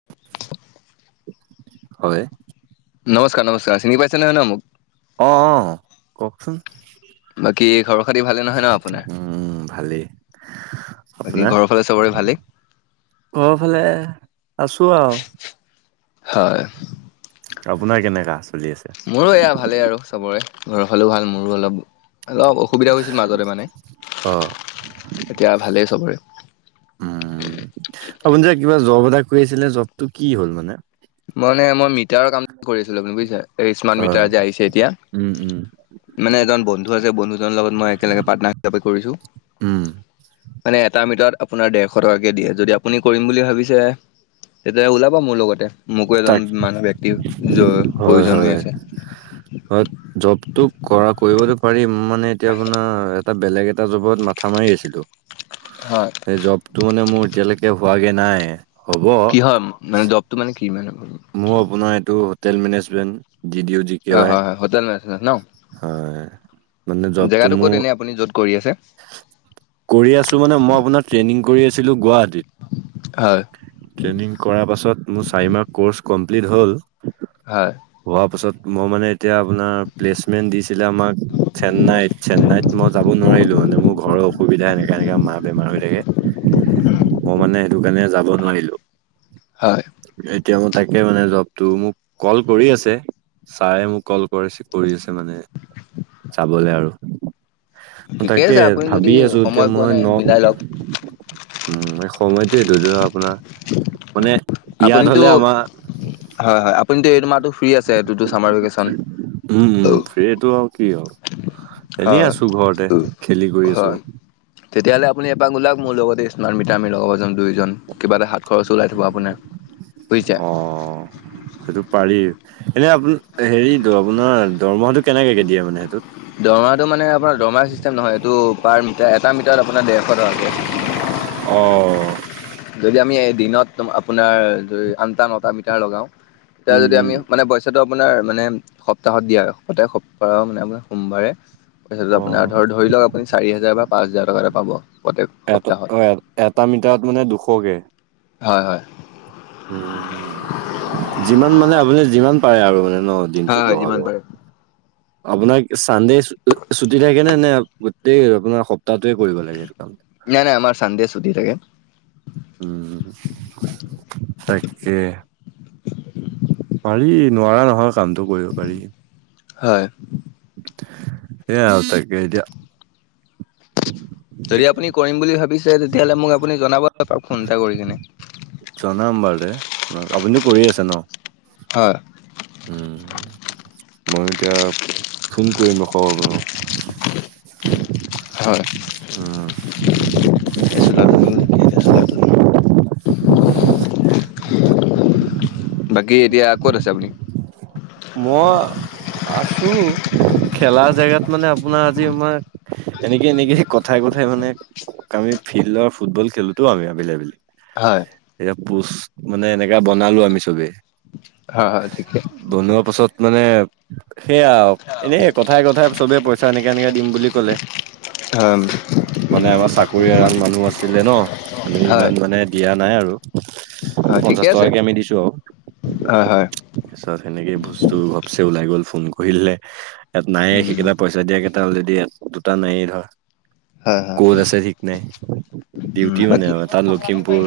[unintelligible] হয়। নমস্কাৰ - নমস্কাৰ চিনি পাইছে নহয় ন মোক? অ অ কওকচোন? বাকী খবৰ খাতি ভালে নহয় ন আপোনাৰ? উম উম ভালেই। আ বাকী আপোনাৰ? ঘৰৰ ফালে চবৰে ভালেই ঘৰ ফালে আছো আৰু। হয়। আপোনাৰ কেনেকা? চলি আছে মোৰো এয়া ভালেই আৰু চবৰে ঘৰৰ ফালেও ভাল মোৰো অলপ অলপ অসুবিধা হৈছিল মাজতে মানে অ এতিয়া ভালেই চবৰে। উম আপুনি যে কিবা জব এটা কৰি আছিলে জবটো কি হ'ল মানে? মই মানে মই মিটাৰৰ কাম কৰি আছিলো বুজিছা এই স্মাৰ্ট হয় মিটাৰ যে আহিছে এতিয়া। উম উম মানে এজন বন্ধু আছে, বন্ধুজনৰ লগত মই একেলগে পাৰ্টনাৰ হিচাপে কৰিছো। উম মানে এটা মিটাৰত আপোনাৰ ডেৰশ টকাকে দিয়ে, যদি আপুনি কৰিম বুলি ভাবিছে। তেতিয়া ওলাবা মোৰ লগতে, মোকো এজন তাক মানুহ ব্যক্তি জ হয় প্ৰয়োজন হৈ হয় আছে। হয়, জবটো কৰা কৰিবতো পাৰিম মানে এতিয়া আপোনাৰ তাত বেলেগ এটা জবত মাথা মাৰি আছিলো হয় সেই জব টো মানে মোৰ এতিয়ালৈকে হোৱাগে নাই। হ'ব কি হয় মানে জৱটো মানে কি মানে মোৰ আপোনাৰ এইটো হোটেল মেনেজমেন দি দিও অ হয় হয় হোটেল মে হয়। মানে জবটো জেগাটো ক'ত মোৰ এনে আপুনি য'ত কৰি আছে? কৰি আছোঁ মানে মই আপোনাৰ ট্ৰেইনিং কৰি আছিলোঁ গুৱাহাটীত। হয়। ট্ৰেইনিং কৰা পাছত মোৰ চাৰিমাহ ক'ৰ্চ কমপ্লিট হ'ল। হয়। হোৱা পাছত মই মানে এতিয়া আপোনাৰ প্লেচমেন্ট দিছিলে আমাক চেন্নাইত -চেন্নাইত মই যাব নোৱাৰিলোঁ মানে মোৰ ঘৰ অসুবিধা এনেকা- এনেকা মাৰ বেমাৰ হৈ থাকে। মই মানে সেইটো কাৰণে যাব নোৱাৰিলোঁ। হয়। এতিয়া মোৰ তাকে মানে জবটো মোক ক'ল কৰি আছে ছাৰে মোক কল কৰিছে কৰি আছে মানে চাবলে আৰু ঠিকে তাকে আছে আপুনি যদি ভাবি আছো এতিয়া সময় পোৱা মই নাই নক মিলাই লওক উম, এই সলয়টো [unintelligible] আপুনিতো হ'লে আমাৰ হয়- হয় আপুনিটো এইটো মাহটো ফ্ৰী আছে এইটোটো চামাৰ ভেকেচন? উম-উম ফ্ৰীটো আৰু কিহল এনেই হয় আছো ঘৰতে খেলি কৰি আছো। হয় তেতিয়াহ'লে আপুনি এপাক ওলাওক মোৰ লগতে স্মাৰ্ট মিটাৰ আমি লগাব যাম দুইজন। কিবা এটা হাত খৰচো ওলাই থ'ব আপোনাৰ বুইছা? সেইটো পাৰি এনে আপোনি হেৰিটো আপোনাৰ দৰমহাটো কেনেকে কে দিয়ে মানে সেটোত? দৰমহাটো মানে আপোনাৰ দৰমহা চিষ্টেম নহয় এইটো পাৰ মিটাৰ এটা মিটাৰত আপোনাৰ ডেৰশ টকাকে। অ', যদি আমি এ দিনত আপোনাৰ আনটা, নটা মিটাৰ লগাও উম, তেতিয়া যদি উম, আমি মানে সেটো আপোনাৰ মানে সপ্তাহত দিয়া গোটেই সপ্তাহও মানে আপোনাৰ সোমবাৰে ধৰি লওঁ আপুনাৰ ধৰ লওক আপুনি চাৰি হাজাৰ বা পাঁচ হাজাৰ টকা এটা পাব প্ৰত্যেক এটা সপ্তাহত। অ', এটা মিটাৰত মানে দুশকে। হয়-হয়। উম, যিমান মানে আপুনি যিমান পাৰে আৰু মানে ন'? হয় দিনটোত -হয় লগাব। যিমান পাৰোঁ। আপোনাক চানডে ছুটি থাকে নে -নে গোটেই আপোনাৰ সপ্তাহটোৱে কৰিব লাগে এইটো কাম? নাই -নাই আমাৰ চানডে চুটি থাকে। উম, তাকে। [inaudible] পাৰি নোৱাৰা নহয় কামটো কৰিব পাৰি। হয়। এ আৰু তাকে এতিয়া যদি আপুনি কৰিম বুলি ভাবিছে তেতিয়াহ'লে মোক আপুনি জনাব [unintelligible] ফোন এটা কৰি কিনে? জনাম বাৰু দে ন' আপোনিটো কৰি আছে ন? হয়। [inaudible] মই এতিয়া ফোন কৰিলোঁ খবৰ [unintelligible] হয় [unintelligible] এ চোলাটো খোল [unintelligible] বাকী এতিয়া ক'ত আছে আপুনি? মই আছো [unintelligible] খেলা জেগাত মানে আপোনাৰ আজি আমাৰ এনেকে- এনেকে কথাই- কথাই মানে কামি ফিল্ডৰ ফুটবল খেলোতো আমি আবেলি -আবেলি। হয়। এয়া পোচ মানে এনেকা বনালো আমি চবে। হা- হা ঠিকে। বনোৱা পাছত মানে সেয়া আৰু এনে কথাই-কথাই চবে পইচা এনেকে-এনেকে দিম বুলি কলে। হয় মানে আমাৰ চাকৰি এৰাল মানুহ আছিলে ন আমি হয় ইমান মানে দিয়া নাই আৰু। [inaudible] পঞ্চাশ টকাকে আমি দিছো আৰু। হয়-হয়। তাৰ পিছত সেনেকে বস্তু ঘপচে ওলাই গল ফোন কৰিলে ইয়াত নাই উম সেইকেইটা পইচা পিছত দিয়াকেইটা অলৰেডি দুটা নাই ধৰ হয় হয় ক'ত আছে ঠিক নাই। উম ডিউটি মানে বাকী আৰু তাত লখিমপুৰ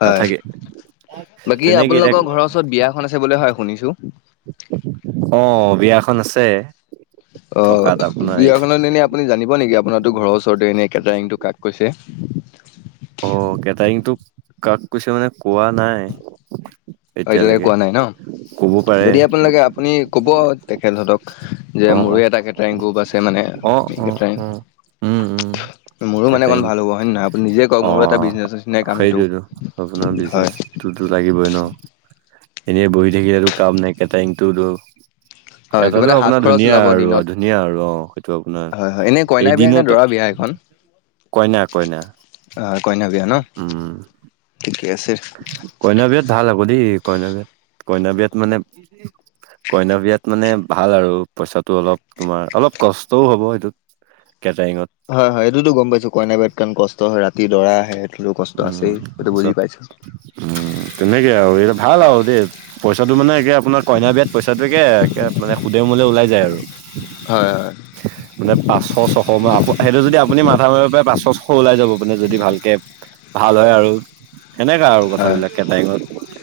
হয় নাথাকে। তেনেকে তাৰপিছত বিয়াখন আছে বোলে হয় শুনিছো। অঁ বিয়াখন আছে। অঁ থকাত আপোনাৰ বিয়াখনত এনেই আপুনি জানিব নেকি আপোনাৰটো ঘৰৰ ওচৰতে এনেই কেটাৰিংটো কাক কৈছে? অঁ কেটাৰিংটো কাক কৈছে মানে কোৱা নাই। অঁ এতিয়ালকে এতিয়ালৈকে কোৱা নাই ন। ক'ব পাৰে যদি আপোনাক লাগে আপুনি কব তেখেত হঁতক। যে অ মোৰো এটা কেটাৰিং গ্ৰুপ আছে মানে অ অ অ কেটাৰিং অ উম উম মোৰো মানে অকণ কেটাৰিং ভাল হ'ব হয় নে নহয় আপুনি নিজে কওক। অ মোৰো এটা বিজনেচৰ নিচিনাই কাম সেইটো হয়। তো-তো লাগিবই ন। এনে বহি থাকি আৰু কাম নাই কেটাৰিংটো হয় একেবাৰে হাত খৰচ ধুনীয়া ওলাব আৰু দিনত ধুনীয়া আৰু অ সেইটো আপোনাৰ হয় হয় এনেই কইনা বিয়া নে এদিনত দৰা বিয়া কইনা-কইনা অ কইনা বিয়া ন ঠিকে আছে। কইনা বিয়াত ভাল হব দেই। কইনা বিয়াত কইনা বিয়াত মানে কইনা বিয়াত মানে ভাল আৰু পইচাটো অলপ তোমাৰ অলপ কষ্টও হ'ব সেইটোত কেটাৰিঙত৷ হয়-হয় এইটো গম পাইছো কইনা বিয়াত কিমান কষ্ট হয়, ৰাতি দৰা আহে। সেইটোতো কষ্ট আছেই উম সেইটো বুজি চব পাইছো। উম তেনেকে আৰু এইটো ভাল আ দে। পইচাটো মানে একে আপোনাৰ কইনাৰ বিয়াত পইচাটো একে মানে সুদে মুলে ওলাই যায় আৰু। হয়-হয়। মানে পাঁচশ, ছশ অ সেইটো যদি আপুনি মাথা মাৰিব পাৰে পাঁচশ ছশ ওলাই যাব আপুনি যদি ভালকে ভাল হয় আৰু সেনেকা আৰু হয় কথাবিলাক কেটাৰিঙত৷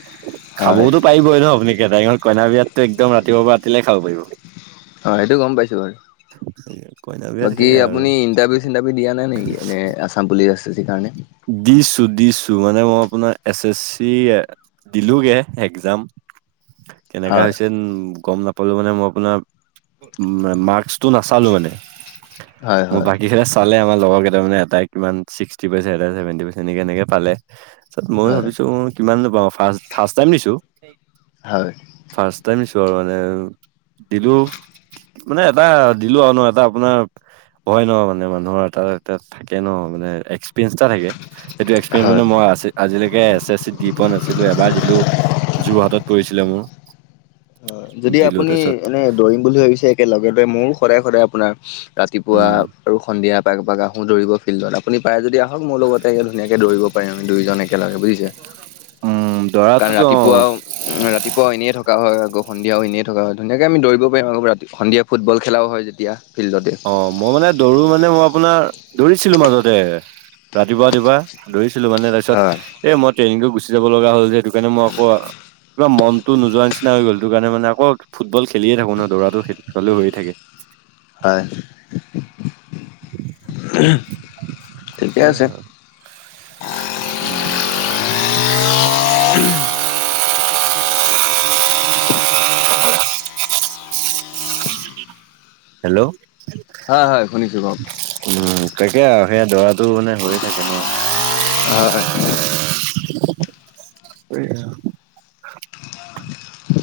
হয় হয় খাবওতো পাৰিবই ন আপুনি কেটাৰিংত কইনাৰ বিয়াততো একদম ৰাতিপুৱাৰ পৰা ৰাতিলেকে খাব পাৰিব। হা সেইটো গম পাইছোঁ বাৰু। সেই কইনা বিয়াত বাকী সেয়াই আৰু আপুনি ইণ্টাৰভিউ চিণ্টাৰভিউ দিয়া নাই নেকি? এনে Assam police S S C কাৰণে? দিছো-দিছো মানে মই আপোনাৰ এছ এছ চি দিলোগে একজাম। [inaudible] কেনেকা হৈছে উ গম নাপালো মানে মই আপোনাৰ ম মাৰ্ক্স তোৰ নাচালো মানে হয় মোৰ হয় বাকী কেইটাই চালে লগৰ কেইটামানে এটাই কিমান ছিক্সটি পাইছে এটাই ছেভেনটি পাৰ্চেন্ত এনেকে এনেকে পালে তাত মই হয় ভাবিছো কিমান নো পাওঁ ফাছ ফাৰ্ষ্ট টাইম দিছো। হয় ফাৰ্ষ্ট টাইম দিছো আৰু মানে দিলো মানে এটা দিলো আৰু ন এটা আপোনাৰ হয় ন মানে মানুহৰ এটা এ থাকে ন মানে এক্স এক্সপেৰিয়েন্স থাকে সেইটো এক্সপেৰিয়েঞ্চ মানে হয়। হয় মই আছে৷ আজিলৈকে এছ-এছ চিত দি পোৱা নাছিলো এবাৰ দিলো যোৰহাটত পৰিছিলে মোৰ। যদি দিলো আপুনি তাৰপিছত এনে দৌৰিম বুলি ভাবিছে একে লগতে মোৰো সদায়-সদায় আপোনাৰ ৰাতিপুৱা উম আৰু সন্ধিয়া এপাক এপাক আহো দৌৰিব ফিল্ডত আপুনি পাৰে যদি আহক মোৰ লগতে আহি ধুনীয়াকে দৌৰিব পাৰিম আমি দুইজন একেলগে বুজিছে। উম কাৰণ দৰাটোতো অ ৰাতিপুৱাও ওম ৰাতিপুৱাও এনেই থকা হয় আকৌ সন্ধিয়াও এনেই থকা হয়। ধুনীয়াকে আমি দৌৰিব পাৰিম আৰু ৰাতি সন্ধিয়া ফুটবল খেলাও হয় যেতিয়া, ফিল্ডতে। অ', মই মানে দৌৰো মানে মই আপোনাৰ দৌৰিছিলো মাজতে, ৰাতিপুৱা-ৰাতিপুৱা। দৌৰিছিলো মানে তাৰপিছত হয় এ মই ট্ৰেইনিং কৰি গুচি যাব লগা হ'ল যে সেইটো কাৰণে মই আকৌ কিবা মনটো নোযোৱাৰ নিচিনা হৈ গল সেইটো কাৰণে মানে। আকৌ ফুটবল খেলিয়ে থাকো ন দৌৰাটো সেইফালেও হৈ থাকে। হয়। ঠিকে আছে [unintelligible] [inaudible] [inaudible] হেল্ল', হয় হয় শুনিছো বাৰু উম তাকে আৰু সেয়া দৌৰা টো মানে হৈয়ে থাকে ন। হয় [unintelligible]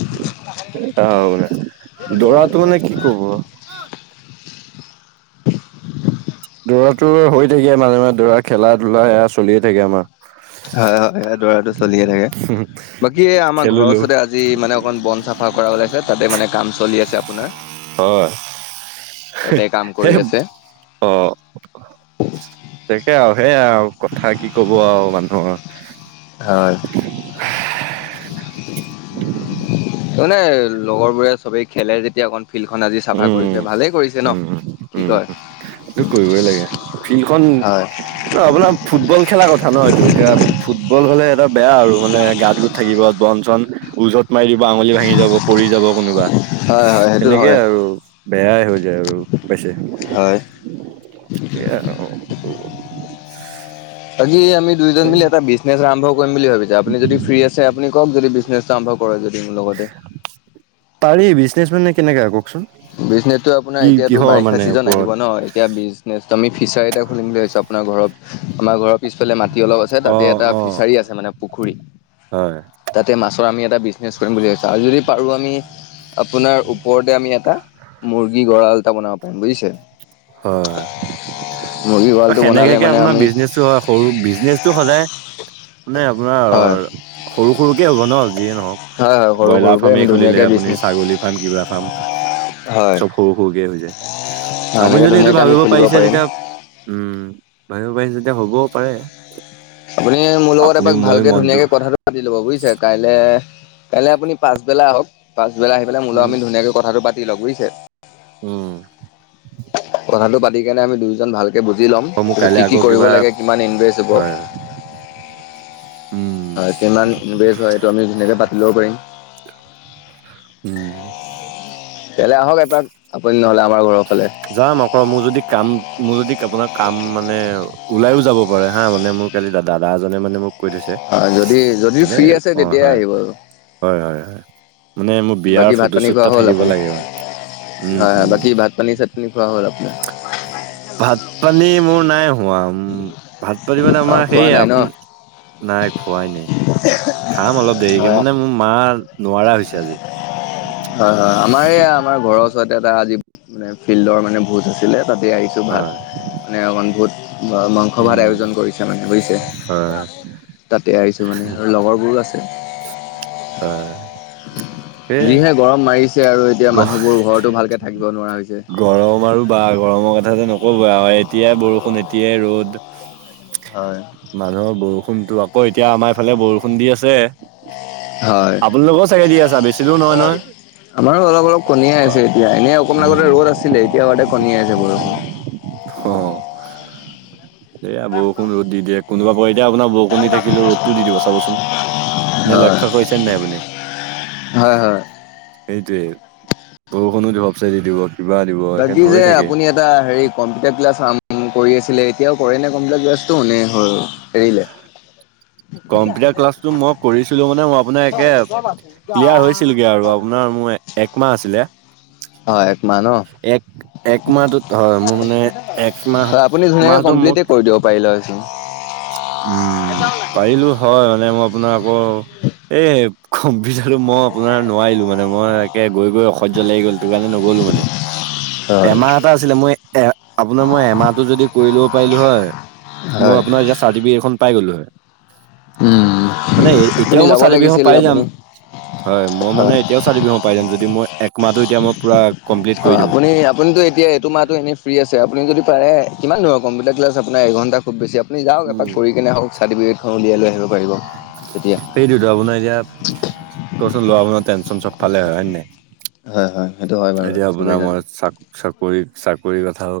[unintelligible] দৌৰাটো মানে কি ক'ব? দৌৰাটো হৈ থাকে মাজে মাজে দৌৰা খেলা-ধূলা সেয়া চলিয়ে থাকে আমাৰ। হয় হয় সেই দৌৰাটো চলিয়ে থাকে। বাকী এ আমাৰ ঘৰৰ খেলিলো ওচৰতে আজি অকমান বন চাফা কৰা ওলাইছে তাতে মানে কাম চলি আছে আপোনাৰ। হয়, তাতে কাম কৰি আছে অ। তাকে আৰু সেইয়া আৰু কথা কি ক'ব আৰু মানুহৰ। হয়। মানে লগৰ বোৰে চবেই খেলে যেতিয়া অকন ফিল্ডখন আজি চাফা উম, কৰিছে ভালেই কৰিছে ন, কি কয়? এইটো কৰিবই লাগে। ফিল্ডখন হয় ন আপোনাৰ ফুটবল খেলা কথা ন এইটো এতিয়া ফুটবল হ'লে এটা বেয়া আৰু মানে গা ধু থাকিব বন চন ওজত মাৰি দিব আঙুলি ভাঙি যাব, পৰি যাব কোনোবা, হয় হয় সেইটো তেনেক কে হয় আৰু বেয়াই হৈ যায় আৰু বেছি। হয় এয়াই আৰু। আজি আমি দুইজন উপায় মিলি নাই। এটা বিজনেচ আৰম্ভ কৰিম বুলি ভাবিছো আপুনি যদি ফ্ৰী আছে আপুনি কওক যদি বিজনেছটো আৰম্ভ কৰে যদি মোৰ লগতে। পাৰি বিজনেচ মানে কেনেকা আকৌ? বিজনেচটো আপোনাৰ এতিয়াতো বাৰিষা মানে চিজন আহিব ওপৰত ন এতিয়া বিজ নেচ আমি ফিচাৰী এটা খুলিম বুলি ভাবিছো আপোনাৰ ঘৰত আমাৰ ঘৰত পিছফালে মাটি অলপ আছে তাতে অ', এটা অ', ফিচাৰী আছে মানে পুখুৰী, হয়, তাতে মাছৰ আমি এটা বিজ নেচ কৰিম বুলি ভাবিছো আৰু যদি পাৰো আমি আপোনাৰ ওপৰতে আমি এটা মুৰ্গী গঁৰাল এটা বনাব পাৰিম বুজিছে? হয় মুৰ্গী হয়, গঁৰালটো বনালে সেনেকাকে মানে আপোনাৰ আমি বিজনেচটো হয় সৰু বিজনেচটো সদায় মানে আপোনাৰ হয় সৰু সৰুকে হ'ব ন যিয়ে নহওক হয় হয় সৰু ব্ৰইলাৰ সৰুকে ফাৰ্মে আমি খুলিলে ধুনীয়াকে আপুনি বিজনেছ ছাগলী ফাৰ্ম কিবা ফাৰ্ম হয় চব সৰু সৰুকে হৈ যায়। হয় আপুনি এনেকে যদি এইটো ধুনীয়াকে আমি ভাবিব খুলিব পাৰিছে পাৰিম যেতিয়া উম ভাবিব পাৰিছে যেতিয়া হ'বও পাৰে। আপুনি মোৰ লগত আপুনিও এপাক মইও ভালকে মনটো ধুনীয়াকে কথাটো পাতি ল'ব বুজিছে কাইলে কাইলে আপুনি পাছবেলা আহক। পাছবেলা আহি পেলাই মোৰ লগত উম আমি ধুনীয়াকে কথাটো পাতি লওঁ, বুজিছে? উম। কথাটো পাতি কেনে আমি দুয়োজন ভালকে বুজি লম অ মোৰ ত' কাইলে কি কি আকৌ কৰিব কিবা লাগে কিমান ইনভেষ্ট হব? হয় উম হয় কিমান ইনভেষ্ট হয় এইটো আমি ধুনীয়াকে পাতি ল'ব পাৰিম। উম। ইয়ালে আহক এপাক আপুনি নহ'লে আমাৰ ঘৰৰ ফালে। যাম আকৌ মোৰ যদি কাম মোৰ যদি আপোনাৰ কাম মানে ওলাইও যাব পাৰে হা মানে মোৰ কালি দাদা এজনে মানে মোক কৈ থৈছে অ যদি যদি মানে ফ্ৰী আছে অ তেতিয়াই হয় আহিব আৰু। হয় হয় হয়, মানে মোৰ বিয়াৰ বাকী ভাত পানী ফটোশ্বুট খোৱা এটাত হ'ল থাকিব আপুনি লাগে মানে, উম হয় হয় উম। বাকী ভাত পানী চাটনি খোৱা হ'ল আপোনাৰ? ভাত পানী মোৰ নাই উয়া আম উম উ উ উ, ভাত পাতি মানে আমাৰ অ' খোৱা সেয়ে নাই আপ ন' নাই খোৱাই নাই। [unintelligible] খাম অলপ দেৰিকে অ' মানে মোৰ মা নোৱাৰা হৈছে আজি। হয় হয়, আমাৰ এইয়া আমাৰ ঘৰৰ ওচৰতে এটা আজি মানে ফিল্ডৰ মানে ভোজ আছিলে তাতে আহিছো। সেইটো ভাত হয় মানে অকণমান বহুত মাংস ভাত উম আয়োজন কৰিছে মানে বুজিছে। হয় যোৱাচোন, তাতে আহিছো মানে আৰু লগৰবোৰো আছে। হয় হয়, কেট। যিহে গৰম মাৰিছে আৰু এতিয়া মানুহবোৰ ঘৰতো ভালকে থাকিব নোৱাৰা হৈছে। গৰম আৰু বা গৰমৰ কথাটো নকব আৰু এতিয়াই বৰষুণ এতিয়াই ৰ'দ। হয়, আ। মানুহৰ বৰষুণতো আকৌ এতিয়া আমাৰ ইফালে বৰষুণ দি আছে। হয় আপোনালোকেও চাগে দি আছা বেছি দূৰ নহয় নহয়, আমাৰো অলপ অলপ কণীয়ে টুপ অ আছে আ। এতিয়া এনেই অকমান আগতে ৰ'দ আছিলে। এতিয়া আকৌ কণিয়াই আছে বৰষুণ। হ অ অ অ। এয়া বৰষুণ ৰদ দি দিয়ে কোনোবা এতিয়া আপোনাৰ বৰষুণ দি থাকিলে ৰদটো দি দিব চাবচোন। এনে হয় লক্ষ্য কৰিছে নাই আপুনি? হয় হয়। সেইটোৱে বৰষুণো দিব সবচাইডে দি দিব কিবা দিব বাকী হেন যে হৈয়ে থাকে। আপুনি এটা হেৰিত কম্পিটাৰ ক্লাছ আম উ উ। কৰি আছিলে এতিয়াও কৰে নে কম্পিউটাৰ ক্লাছটো নে হল এৰিলে। কম্পিউটাৰ ক্লাছটো মই কৰিছিলো মানে মই আপোনাৰ শেষেই আপ ক্লিয়াৰ হৈছিলগে আৰু আপোনাৰ মোৰ এক মাহ আছিলে। হয়, এক মাহ ন। এক এক মাহটোত হয় মোৰ মানে এক মাহ হয় আপুনি ধুনীয়াকে মাহটো মোক কমপ্লিটে কৰি দিব পাৰিলে উঠিম। উচ্, উম উ উ উ, পাৰিলো হয় মানে মই আপোনাৰ আকৌ এই এ এ। কম্পিউটাৰটো মই আপোনাৰ নোৱাৰিলো মানে মই। তাকেহ গৈ গৈ অসহ্য লাগি গ'ল সেইটো কাৰণে নগ'লো মানে ই ই ই হা। হয়। এমাহ এটা আছিলে মই এ আপোনাৰ মই এমাহটো যদি কৰি ল'ব পাৰিলো হয় মই হয় আপোনাৰ ইয়াৰ চাৰ্টিফিকেটখন পাই গলোঁ হয়। উম মানে আপুনি এতিয়াও মই যাব চাৰ্টিফিকেট খন লাগিছিল পাই যাম। আপুনি। হয় মই মানে এতিয়াও চাৰ্টিফিকেটখন পাই যম যদি মই এক মাহটো এতিয়া মই পুৰা অ কমপ্লিট অ অ, কৰি দিওঁ। আপুনি আপুনিতো এতিয়া এইটো মাহত তো এনে ফ্ৰী আছে আপুনি যদি পাৰে কিমান ধৰক কম্পিউটাৰ ক্লাছ আপোনাৰ এঘণ্টা খুব বেছি। আমি যাও এপাক উম। কৰি কিনে হওক চাৰ্টিফিকেটখন উলিয়াই লৈ আহিব পাৰিব তেতিয়া। সেইটোতো আপোনাৰ এতিয়া কওকচোন লৰা আপোনাৰ টেনচন চবফালে হয় নে নাই। হয় হয়। সেইটো হয় বাৰু এতিয়া এইটো চবেই আপোনাৰ জানে। মই চাক চাকৰি চাকৰিৰ কথাও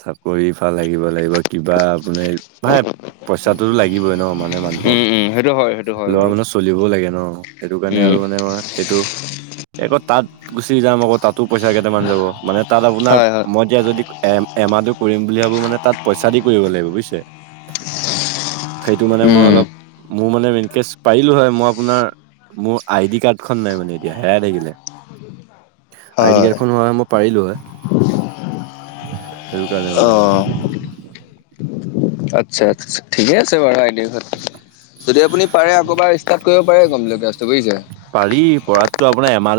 চাকৰি ভাল আহিব লাগিব। কিবা আপোনে পাহে পইচাটোতো লাগিবই ন আমাৰ। উম উম সেইটো হয় সেইটো হয় ল'ৰা বাৰু মানুহে চলিবও লাগে ন সেইটো কাৰণে উম আৰু মানে আমাৰ সেইটো এই আকৌ তাত গুচি যাম আকৌ তাতো পইচা কেইটামান যাব মানে তাত আপোনাৰ হয় হয় মই এতিয়া যদি এম এমাহটো কৰিম বুলি ভাবো মানে তাত পইচা দি কৰিব লাগিব বুজিছে। ঠু ঠু। সেইটো মানে মই উম। অলপ মোৰ মানে মেইনকেছ পাৰিলো হয় মই আপোনাৰ মোৰ আই ডি কাৰ্ড খন নাই মানে এতিয়া হেৰাই থাকিলে। আই ডি হয়। কাৰ্ড খ হলে মই পাৰিলো হয় এহ্ হে সেইটো কাৰণে মানে আৰু ঘু ঘু ঘু ঘু আচ্ছা আচ্ছা ঠিকেই আছে বাৰু আই ডি ঘৰত যদি আপুনি পাৰে আকৌ এবাৰ ষ্টাৰ্ট কৰিব পাৰে কম্পিউটাৰ ক্লাছটো বুজিছে। পাৰি পৰাততো আপোনাৰ এমাহটো।